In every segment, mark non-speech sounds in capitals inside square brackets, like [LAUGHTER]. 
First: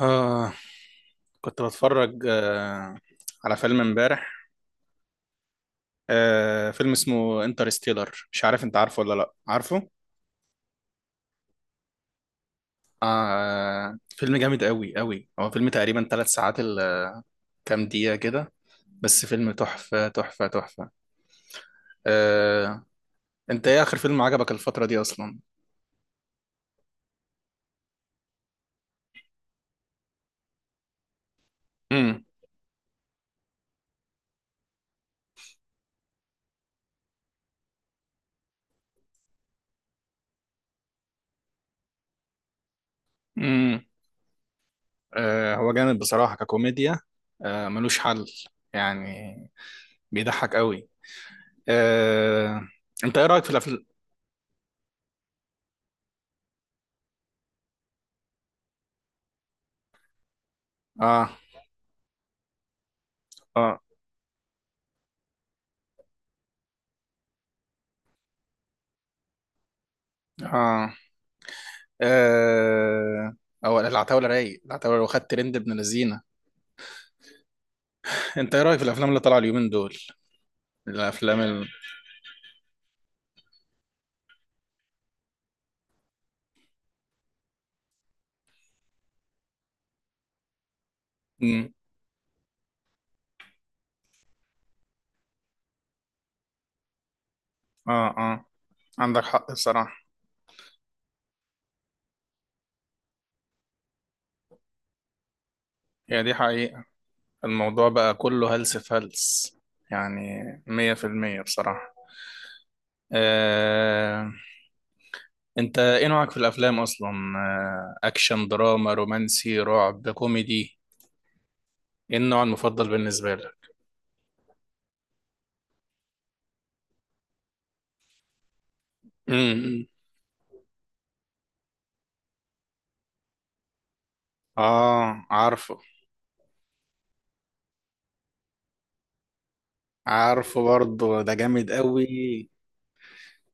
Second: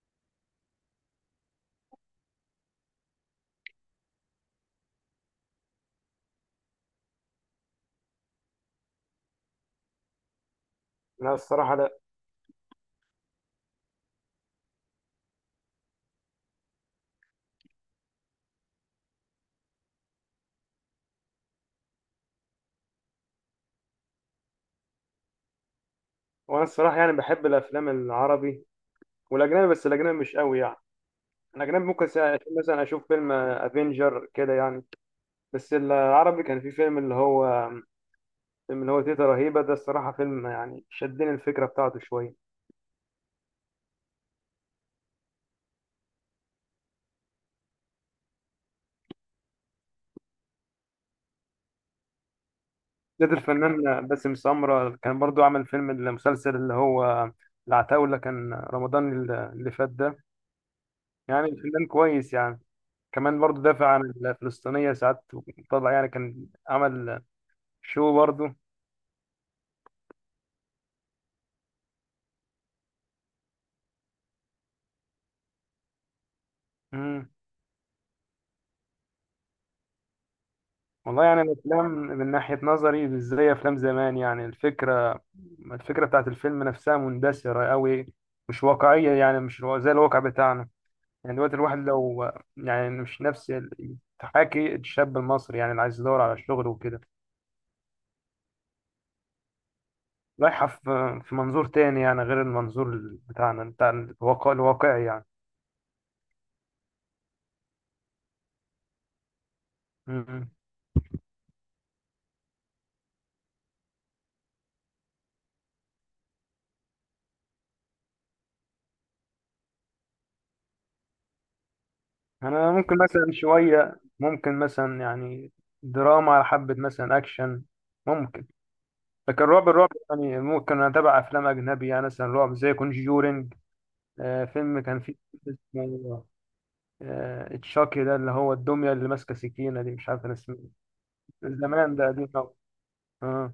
آه كنت بتفرج على فيلم امبارح. فيلم اسمه انترستيلر، مش عارف انت عارفه ولا لا، عارفه؟ لا، الصراحة لا. فيلم جامد، قوي قوي. هو فيلم تقريبا 3 ساعات كام دقيقة كده، بس فيلم تحفة تحفة تحفة. آه انت ايه اخر فيلم عجبك الفترة دي اصلا؟ وأنا الصراحة بحب الأفلام العربي والأجنبي، بس الأجنبي مش قوي الأجنبي ممكن امم مثلا أشوف فيلم أفينجر كده بس العربي كان في فيلم اللي هو، تيتا رهيبة ده، الصراحة فيلم شدني الفكرة بتاعته شوية. امم هو جامد بصراحة ككوميديا. ملوش حل يعني، بيضحك قوي. آه انت ده ايه رأيك في الافلام؟ الفنان باسم سمرة كان برضو عمل فيلم، المسلسل اللي هو العتاولة، كان رمضان اللي فات ده. اه، الفنان كويس كمان برضو اه، دافع عن الفلسطينية ساعات. طلع كان عمل شو برضو. اه، آه، او العتاوله رايق، العتاوله لو خدت ترند ابن لذينه. مم. انت ايه رايك في الافلام اللي طالعه اليومين دول؟ والله الافلام يعني الافلام من ناحيه نظري مش زي افلام زمان، يعني الفكره، بتاعت الفيلم نفسها مندثره قوي. مش واقعيه، يعني مش زي الواقع بتاعنا. يعني دلوقتي مم. الواحد لو، يعني مش نفس تحاكي الشاب المصري، يعني اللي عايز يدور على شغل وكده. اه، اه، عندك حق الصراحه. رايحه في منظور تاني، يعني غير المنظور بتاعنا، بتاع الواقع الواقعي يعني. هي دي حقيقه، الموضوع بقى كله هلس في هلس، يعني م-م. 100% بصراحه. آه، انت ايه نوعك في الافلام اصلا؟ اكشن، دراما، رومانسي، رعب، كوميدي، ايه النوع انا المفضل ممكن مثلا بالنسبه لك؟ شويه، ممكن مثلا يعني دراما على حبه، مثلا اكشن ممكن. لكن الرعب امم الرعب يعني، ممكن اتابع افلام اجنبي، يعني مثلا رعب زي كونجورينج. فيلم كان فيه اه، عارفه. اسمه، تشاكي ده، اللي هو الدميه اللي ماسكه سكينه دي، مش عارف انا اسمه. عارفه برضه، ده جامد زمان، قوي. ده قديم قوي. اه.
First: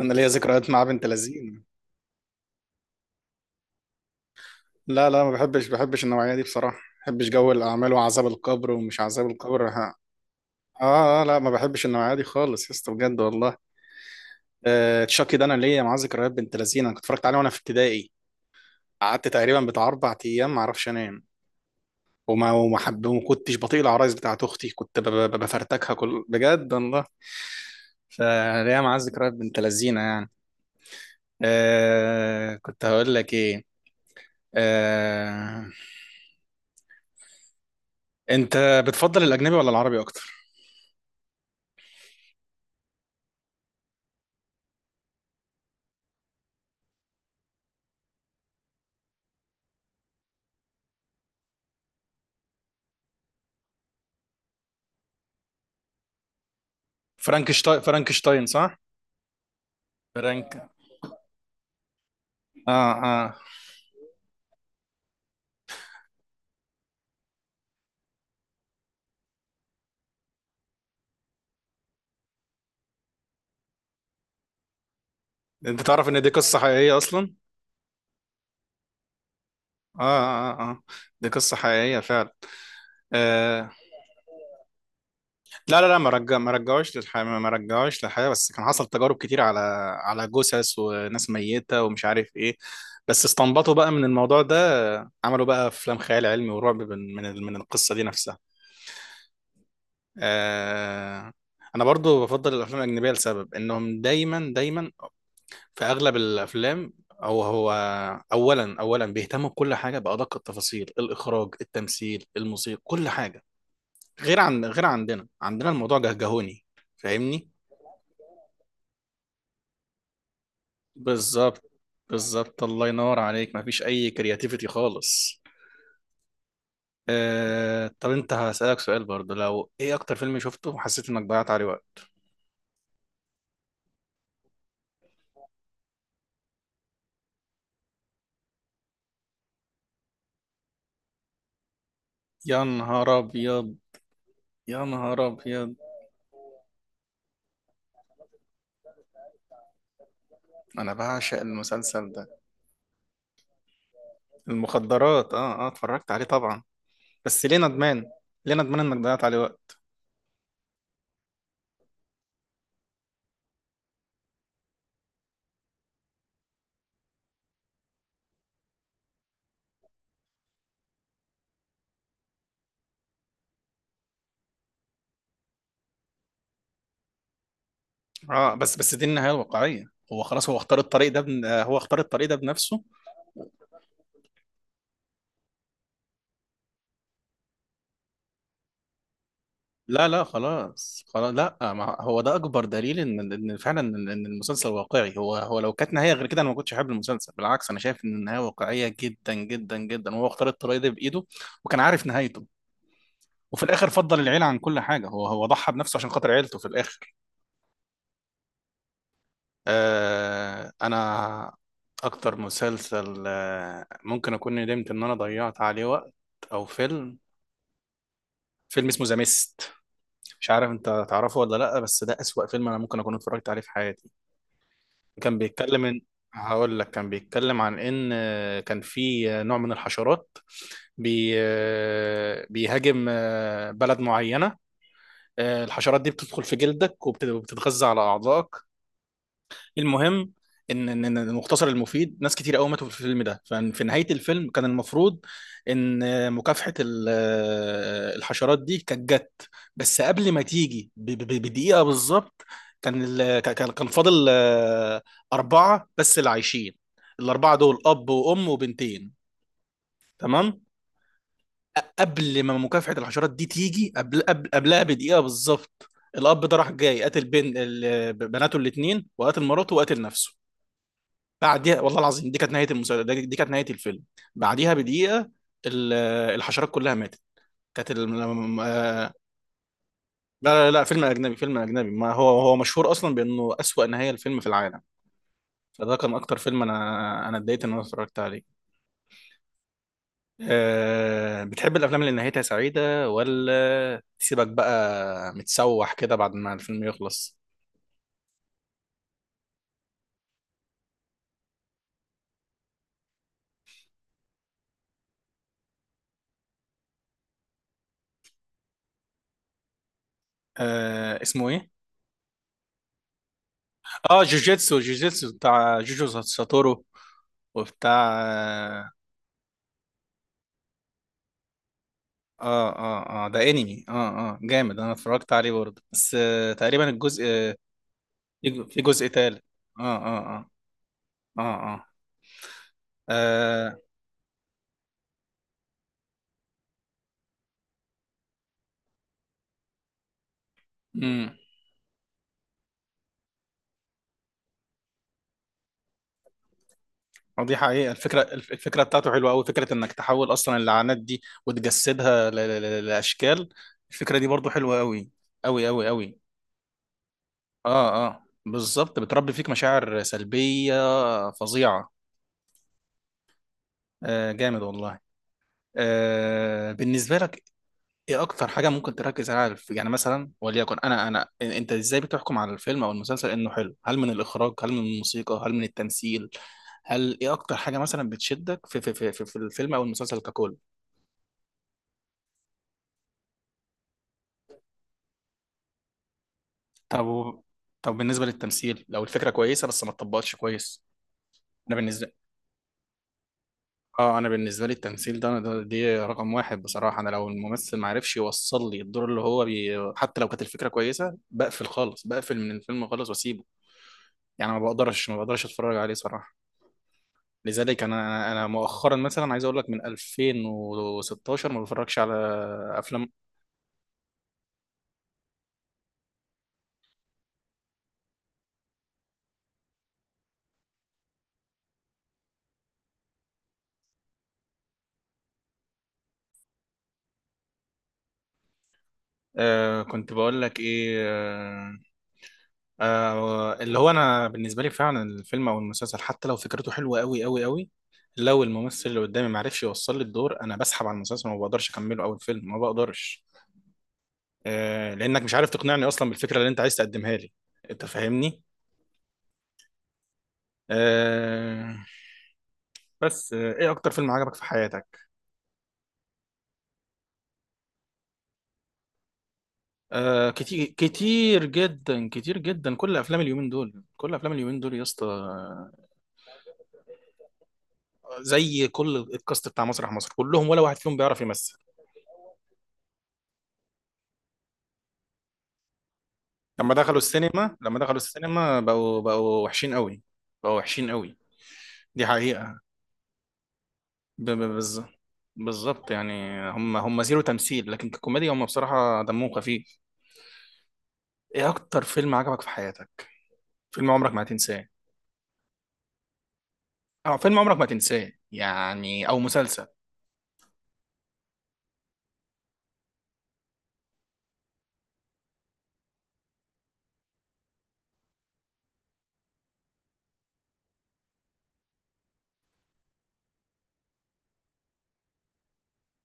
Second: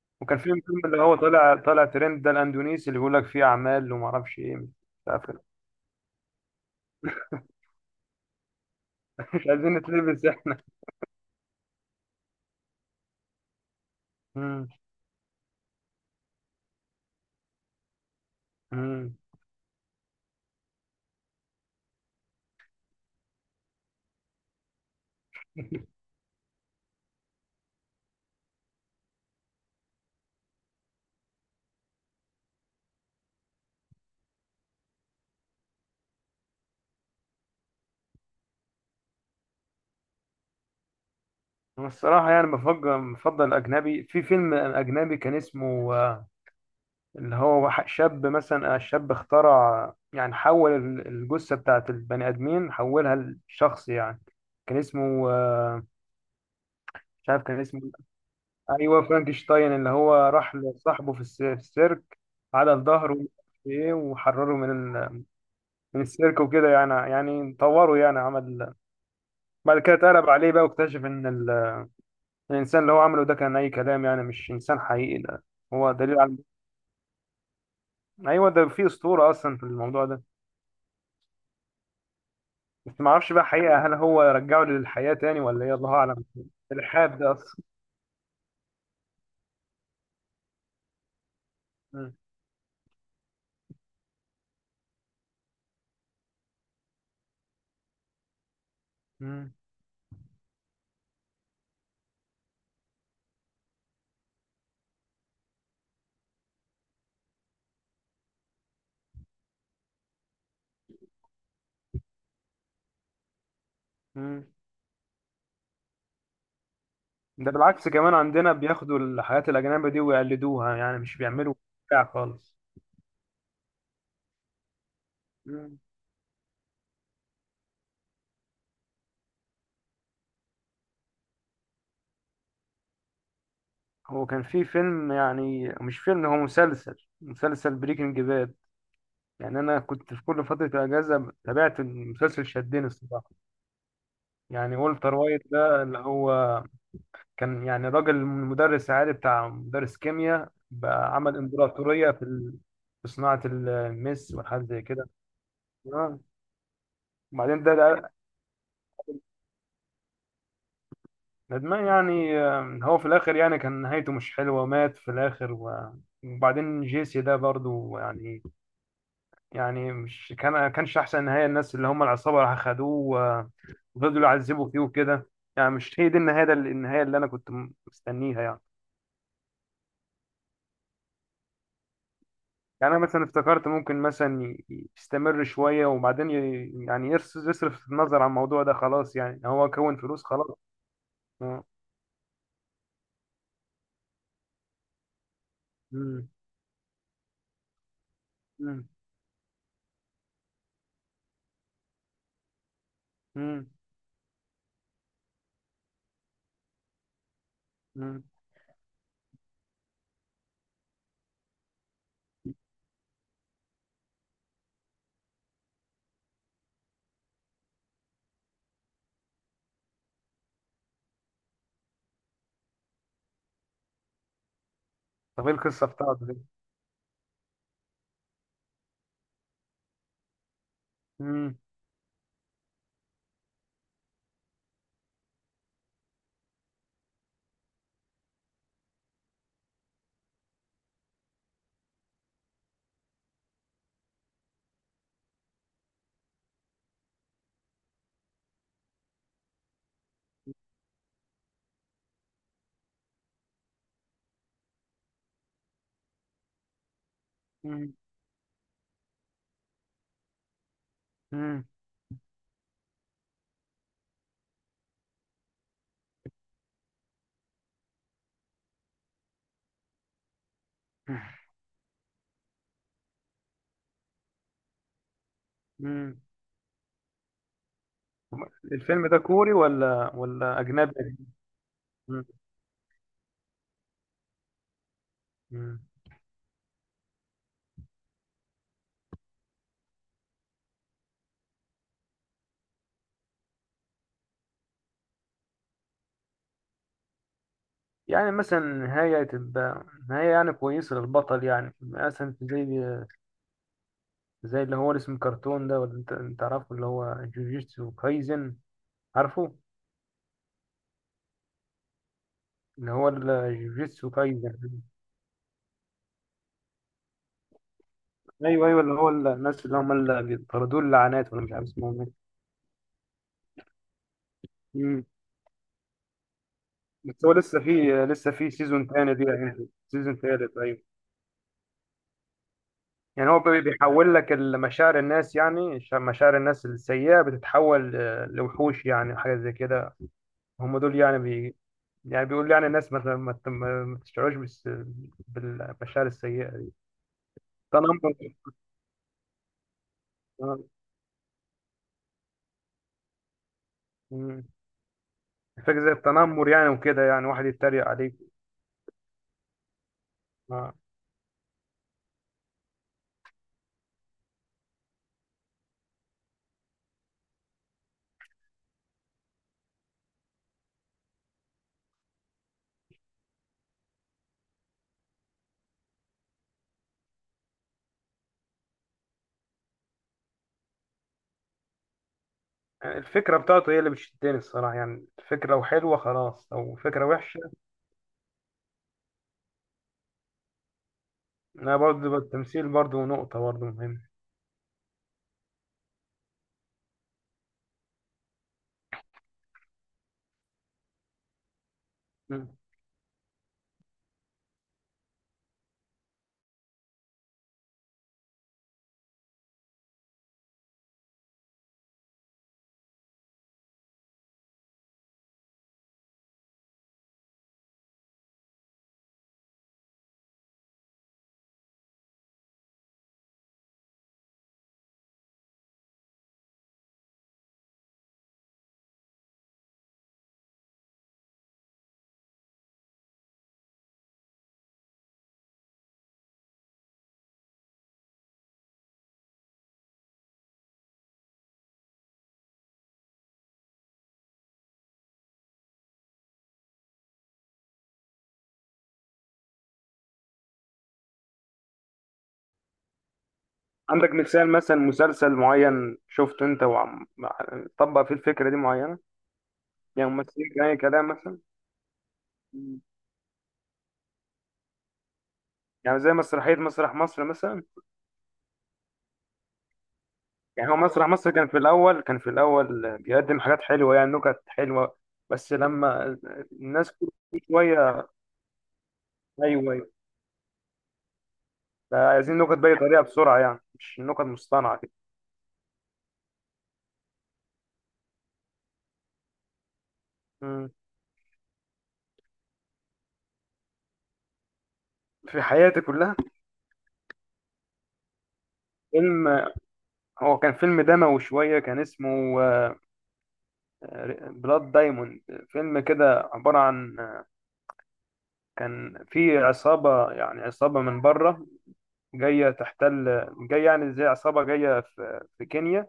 انا ليا وكان فيه ذكريات مع فيلم اللي بنت هو طالع، لذين. ترند ده الاندونيسي، اللي بيقول لك فيه اعمال وما اعرفش ايه، مش لا، لا، عارف. ما بحبش النوعيه دي بصراحه، ما بحبش جو الاعمال وعذاب القبر ومش عذاب [LAUGHS] مش القبر، عايزين ها. نتلبس احنا. اه، اه، لا ما بحبش النوعيه دي خالص يا اسطى، بجد والله. مم. تشاكي ده، انا ليا معاه ذكريات بنت لذين. انا كنت اتفرجت عليه وانا في ابتدائي، مم. قعدت تقريبا بتاع 4 ايام ما اعرفش انام، وما حب، وما كنتش بطيق العرايس بتاعت اختي، كنت بفرتكها [LAUGHS] كل، بجد والله. فليا معاه ذكريات بنت لذينه يعني. كنت هقول لك ايه. آه انت بتفضل الاجنبي ولا العربي اكتر؟ الصراحه بفضل، الاجنبي. في فيلم اجنبي كان اسمه اللي هو شاب، مثلا الشاب اخترع، يعني حول الجثة بتاعت البني آدمين، حولها لشخص يعني. كان اسمه مش عارف كان فرانكشتاين، اسمه إيه. فرانكشتاين، صح؟ أيوه، فرانكشتاين، اللي هو راح فرانك. لصاحبه في في السيرك على اه، ظهره، ومش اه، عارف ايه، وحرره من ال- من السيرك وكده، يعني طوره، يعني عمل. بعد كده اتقلب عليه بقى، واكتشف ان الانسان اللي هو عمله ده كان اي كلام، يعني مش انسان حقيقي ده. انت هو تعرف دليل ان دي على، قصة حقيقية اصلا؟ ايوه ده في اسطوره اصلا في اه، الموضوع ده. اه، اه، دي قصة حقيقية فعلا. بس ما اعرفش بقى آه. حقيقة، هل هو رجعه للحياة تاني ولا ايه؟ لا، لا، الله لا، اعلم. ما رجعوش الحاد للحياة، ده ما اصلا. رجعوش للحياة، بس كان حصل تجارب كتير على على جثث وناس ميتة ومش مم. عارف ايه. بس استنبطوا بقى من الموضوع ده. عملوا بقى افلام خيال علمي ورعب من من القصة دي نفسها. مم. آه. انا برضو بفضل الافلام الاجنبية لسبب انهم دايما دايما، في اغلب الافلام، هو اولا بيهتموا بكل حاجه، بادق التفاصيل، الاخراج، التمثيل، الموسيقى، كل حاجه. مم. غير عندنا الموضوع جهجهوني، فاهمني؟ ده بالعكس، كمان عندنا بياخدوا الحياة الأجنبية دي ويقلدوها، يعني مش بيعملوا بالظبط، بتاع خالص. بالظبط، الله ينور عليك، مفيش اي كرياتيفيتي خالص. مم. طب انت هسألك سؤال برضه، لو ايه اكتر فيلم شفته وحسيت انك ضيعت عليه وقت؟ هو كان في فيلم، يعني مش فيلم، هو مسلسل، بريكنج باد. يعني أنا كنت في كل فترة الأجازة تابعت المسلسل، يا شدني نهار الصراحة. ابيض، يعني يا والتر نهار وايت ابيض! ده، اللي هو كان يعني راجل مدرس عالي، بتاع مدرس كيمياء، انا بقى عمل بعشق امبراطورية المسلسل في ده. في صناعة المس والحاجات زي كده. المخدرات، اه، اه، اتفرجت آه. عليه طبعا، بس ليه وبعدين ده ندمان؟ ده ليه ندمان انك ضيعت عليه وقت؟ ندمان يعني، هو في الآخر يعني كان نهايته مش حلوة، ومات في الآخر وبعدين جيسي ده برضو يعني، يعني مش كانش أحسن نهاية. الناس اللي هم العصابة راح خدوه، وفضلوا يعذبوا فيه وكده. يعني مش هي دي النهاية، النهاية اللي أنا كنت مستنيها اه، يعني. بس دي النهايه الواقعيه. هو خلاص، هو اختار الطريق ده بنفسه. يعني انا مثلا افتكرت ممكن مثلا يستمر شويه، وبعدين يصرف النظر عن الموضوع ده خلاص، يعني هو كون لا، لا، فلوس خلاص. خلاص، خلاص، لا، آه. ما هو ده اكبر دليل ان فعلا إن المسلسل واقعي. هو لو كانت نهايه غير مم. كده انا ما كنتش احب المسلسل. بالعكس، انا شايف ان النهايه مم. واقعيه جدا جدا جدا. هو اختار الطريق ده بايده وكان عارف نهايته. وفي مم. الاخر فضل العيله عن كل حاجه، هو ضحى بنفسه عشان خاطر عيلته في الاخر. مم. انا اكتر مسلسل ممكن اكون ندمت ان انا ضيعت عليه وقت، او فيلم. فيلم اسمه ذا ميست، مش عارف انت تعرفه ولا لا، بس ده اسوأ فيلم انا ممكن اكون اتفرجت عليه في حياتي. كان طب ايه بيتكلم القصه ان، بتاعته دي؟ هقول لك، كان بيتكلم عن ان كان في نوع من الحشرات، بي مم. آه، بيهاجم بلد معينة. الحشرات دي بتدخل في جلدك وبتتغذى على أعضائك. المهم، ان إن المختصر المفيد ناس كتير قوي ماتوا في الفيلم ده. ففي نهايه الفيلم كان المفروض ان مكافحه الحشرات دي كانت جت، بس قبل ما تيجي بدقيقه بالظبط، كان كان فاضل اربعه بس اللي عايشين. الاربعه دول مم. اب وام وبنتين. تمام. مم. قبل ما مكافحه الحشرات دي تيجي، قبلها بدقيقه بالظبط، الاب ده راح جاي قتل بين بناته الاثنين وقتل مراته وقتل نفسه. بعديها والله العظيم، دي كانت نهايه المسلسل، دي كانت نهايه الفيلم. بعديها بدقيقه ال- مم. الحشرات كلها ماتت. كانت ال... م- الفيلم آه، ده كوري ولا لا، ولا لا، لا، فيلم اجنبي؟ اجنبي، فيلم اجنبي، ما مم. هو مشهور اصلا بانه اسوأ نهايه الفيلم في العالم. مم. فده كان اكتر فيلم انا اتضايقت ان انا اتفرجت عليه. بتحب الافلام اللي نهايتها سعيده ولا تسيبك بقى متسوح كده بعد ما الفيلم يخلص؟ يعني مثلا نهاية تبقى نهاية، يعني كويسة للبطل، يعني مثلا زي، زي اللي هو اسم كرتون ده، ولا انت تعرفه؟ اللي هو جوجيتسو كايزن، عارفه؟ اسمه ايه؟ اللي هو الجوجيتسو اه، كايزن. جوجيتسو، جوجيتسو بتاع جوجو ساتورو وبتاع. ايوه، ايوه، اللي هو الناس اللي هم اللي بيطردوا اللعنات، ولا مش عارف اسمهم ايه. اه، اه، اه، ده انمي، اه. اه، جامد. انا مم. اتفرجت عليه برضه، بس تقريبا الجزء بس هو لسه في، في سيزون جزء تاني دي، تالت. يعني اه، اه، سيزون اه، تالت، ايوه. اه، اه، يعني هو آه، بيحول لك مشاعر الناس، يعني مشاعر الناس السيئة بتتحول لوحوش، يعني حاجة زي كده. هم دول يعني امم يعني بيقول يعني الناس ما تشعرش بالمشاعر السيئة دي. آه، دي حقيقة تنمر. الفكرة. الفكرة بتاعته حلوة قوي، فكرة انك تحول اصلا آه، اللعنات دي وتجسدها لاشكال. الفكرة دي مم. برضه حلوة، قوي قوي فكرة قوي زي قوي. التنمر يعني، وكده يعني واحد يتريق اه، عليك. اه، بالظبط، بتربي فيك مشاعر سلبية آه. فظيعة. جامد والله. بالنسبة لك، ايه اكتر حاجه ممكن تركز عليها في، يعني مثلا وليكن انت ازاي بتحكم على الفيلم او المسلسل انه حلو؟ هل من الاخراج؟ هل من الموسيقى؟ هل من التمثيل؟ هل ايه اكتر حاجه مثلا بتشدك في الفيلم او المسلسل ككل؟ الفكرة بتاعته هي اللي بتشدني الصراحة، يعني الفكرة لو حلوة خلاص، لو طب فكرة وحشة. طب بالنسبه للتمثيل لو الفكره كويسه بس ما اتطبقتش كويس؟ انا أنا بالنسبه، برضه التمثيل برضه نقطة برضه مهمة. اه انا بالنسبه لي التمثيل ده، ده رقم واحد بصراحه. انا لو الممثل ما عرفش يوصل لي الدور اللي هو حتى لو كانت الفكره كويسه، بقفل خالص، بقفل مم. من الفيلم خالص واسيبه. يعني ما بقدرش اتفرج عليه صراحه. لذلك انا انا أنا مؤخرا مثلا عايز اقول لك من 2016 ما بتفرجش على افلام. كنت بقول لك ايه. اللي هو انا بالنسبه لي فعلا الفيلم او المسلسل حتى لو فكرته حلوه قوي قوي قوي، لو الممثل اللي قدامي ما عرفش يوصل لي الدور، انا بسحب على المسلسل وما بقدرش اكمله، او الفيلم ما بقدرش. لانك مش عارف تقنعني اصلا بالفكره اللي انت عايز تقدمها لي. انت فاهمني؟ آه بس آه ايه اكتر فيلم عندك عجبك في مثال، مثلا حياتك؟ مسلسل معين شفته أنت، وعم طبق فيه الفكرة دي معينة، يعني كتير، ممثلين كان أي كلام كتير مثلا. جدا، كتير جدا، كل مم. افلام اليومين دول، كل افلام اليومين دول يا اسطى. يعني زي مسرحية مسرح مصر مثلا. زي كل الكاست بتاع مسرح مصر، كلهم ولا واحد يعني هو فيهم بيعرف مسرح مصر يمثل. كان في الأول، بيقدم حاجات حلوة، يعني نكت حلوة. بس لما لما دخلوا الناس كل السينما، لما دخلوا شوية، السينما، بقوا وحشين أيوه، قوي. أيوه، بقوا وحشين قوي، دي عايزين حقيقة. نكت بأي طريقة بسرعة، يعني مش ب- نكت ب- بالظ- مصطنعة بالظبط يعني. هم زيرو تمثيل، لكن ككوميديا هم بصراحة دمهم خفيف. كده. ايه اكتر فيلم عجبك في حياتك؟ فيلم عمرك ما هتنساه؟ في حياتي كلها، اه، فيلم عمرك ما هتنساه يعني، او فيلم، مسلسل. هو كان فيلم دموي شوية، كان اسمه بلاد دايموند. فيلم كده عبارة عن، كان في عصابة يعني، عصابة من بره جاية تحتل، جاية يعني زي عصابة جاية في كينيا.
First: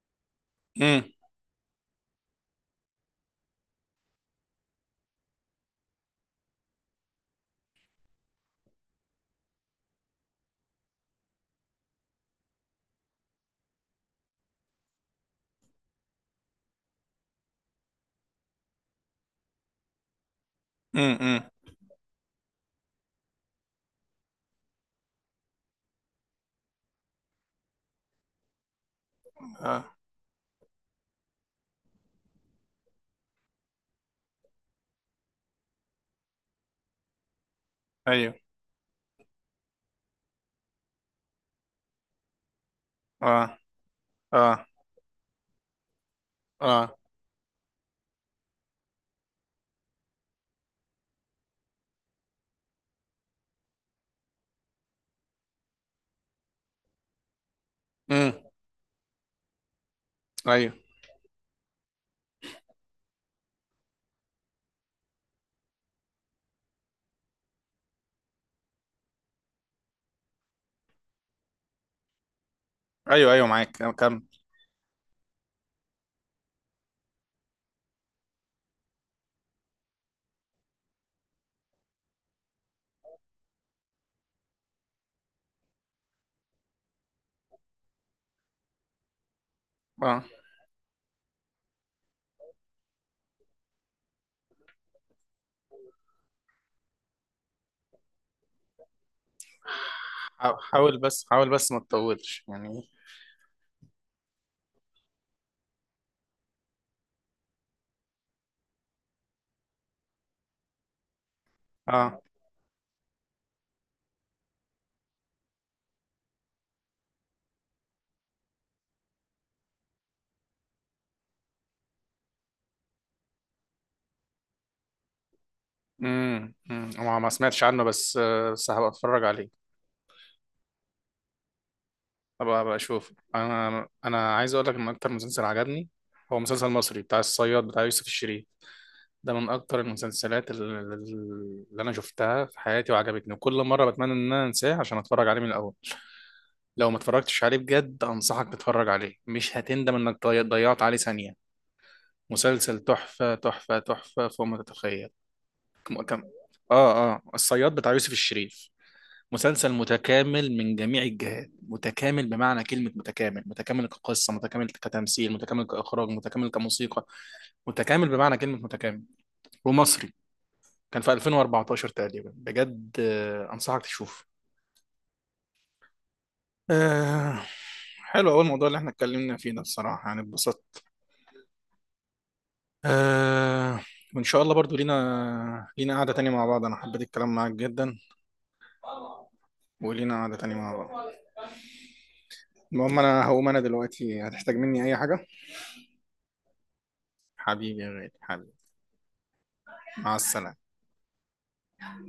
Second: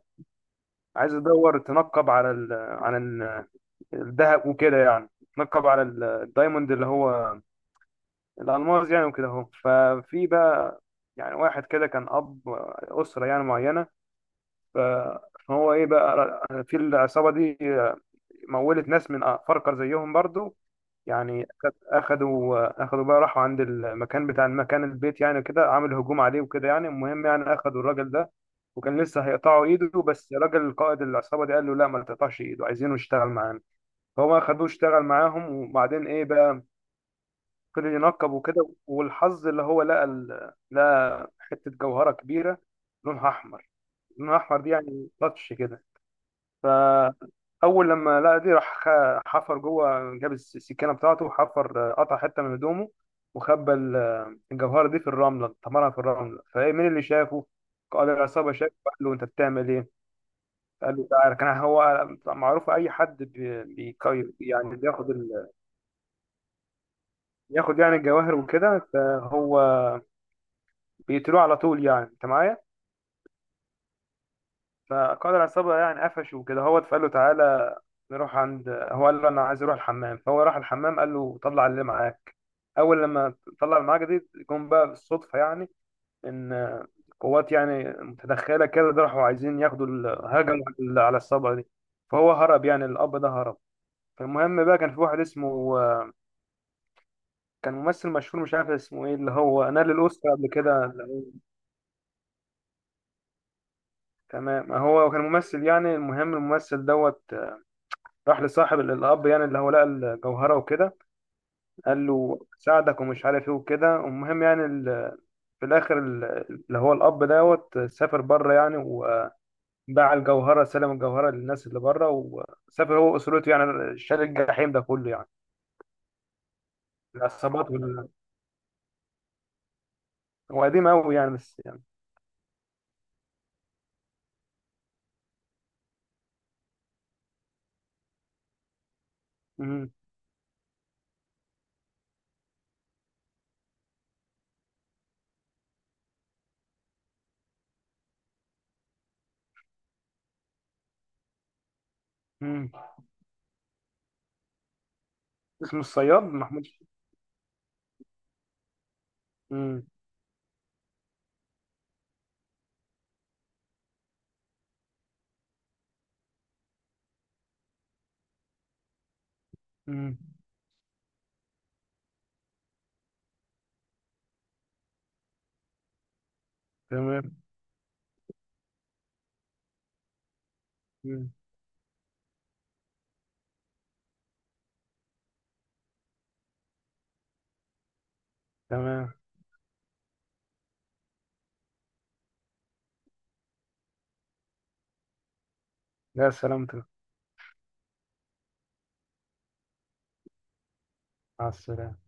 امم عايزة تدور تنقب على ال، على الذهب وكده يعني. تنقب على الدايموند، اللي هو الألماس يعني، وكده اهو. ففي بقى يعني واحد كده كان أب أسرة يعني معينة. ف- فهو إيه بقى، في العصابة دي، مولت ناس من فرقة زيهم برضو. امم يعني امم اخدوا بقى، راحوا عند المكان، بتاع المكان البيت يعني كده، عامل هجوم عليه وكده يعني. المهم، يعني اخدوا الراجل ده، وكان لسه هيقطعوا اه، ايده، بس راجل قائد العصابة دي قال له لا ما تقطعش ايده، عايزينه يشتغل معانا. فهو اخدوه اشتغل معاهم، وبعدين ايه بقى، فضل ينقب ايوه، وكده، والحظ اللي هو لقى لقى حتة جوهرة كبيرة، لونها اه، احمر. لونها احمر اه، دي يعني تاتش كده. اه. فأول لما لقى دي، راح حفر جوه، جاب السكينة بتاعته، وحفر، قطع حتة من هدومه، وخبى الجوهرة دي في الرملة، طمرها في الرملة. فإيه، مين اللي شافه؟ قال امم العصابة شافه، قال له أنت بتعمل إيه؟ ايوه، قال له تعالى. كان هو معروف أي حد بي- يعني بياخد يعني الجواهر وكده، فهو بيقتلوه على طول. يعني أنت معايا؟ ايوه، ايوه، معاك أنا، كمل. فقائد العصابة يعني قفشه وكده، هو فقال له تعالى نروح عند، هو قال له أنا عايز أروح الحمام. فهو راح الحمام، قال له طلع اللي معاك. أول لما طلع اللي معاك دي، جم بقى بالصدفة يعني إن قوات يعني متدخلة كده، ده راحوا عايزين ياخدوا اه، هجموا على الصبا دي. فهو هرب، يعني الأب ده هرب. فالمهم بقى كان في واحد اسمه، كان ممثل مشهور مش عارف اسمه ايه، اللي هو نال الأوسكار قبل كده. حاول بس، حاول بس، ما تطولش يعني. تمام، هو كان ممثل يعني. المهم الممثل دوت راح لصاحب الاب يعني، اللي هو لقى الجوهره وكده. قال اه. له ساعدك، ومش عارف ايه وكده. المهم يعني في الاخر اللي هو الاب دوت سافر بره يعني، وباع الجوهره، سلم الجوهره للناس اللي بره، وسافر هو واسرته يعني، شال الجحيم ده كله يعني، ما سمعتش العصابات عنه، وال... بس بس هبقى اتفرج عليه. هو قديم قوي يعني، بس يعني. هبقى اشوف. انا عايز اقول لك ان اكتر مسلسل عجبني هو مسلسل مصري بتاع الصياد بتاع يوسف الشريف. ده من اكتر مم. المسلسلات اللي انا شفتها في حياتي وعجبتني، وكل مره بتمنى ان انا انساه عشان اتفرج عليه من الاول. لو ما اتفرجتش عليه، بجد انصحك تتفرج عليه، مش هتندم انك ضيعت عليه ثانيه. مم. مسلسل تحفة تحفة تحفة فوق ما تتخيل. اسمه كم كم الصياد محمود. اه، اه، الصياد بتاع يوسف الشريف، مسلسل مم. متكامل من جميع الجهات، متكامل بمعنى كلمة متكامل، متكامل كقصة، متكامل كتمثيل، متكامل كإخراج، متكامل كموسيقى، متكامل بمعنى كلمة متكامل. ومصري، مم. كان في 2014 تقريبا، بجد أنصحك تشوف. تمام. آه حلو، أول موضوع اللي احنا اتكلمنا فيه ده الصراحة يعني اتبسطت. مم. آه وإن شاء الله برضو لينا، قعدة تانية مع بعض. أنا حبيت الكلام معاك جدا، تمام. ولينا قعدة تانية مع بعض. المهم، أنا هقوم، أنا دلوقتي هتحتاج مني أي حاجة؟ يا سلامتك. حبيبي يا غالي، حبيبي. مع السلامة. مع السلامه.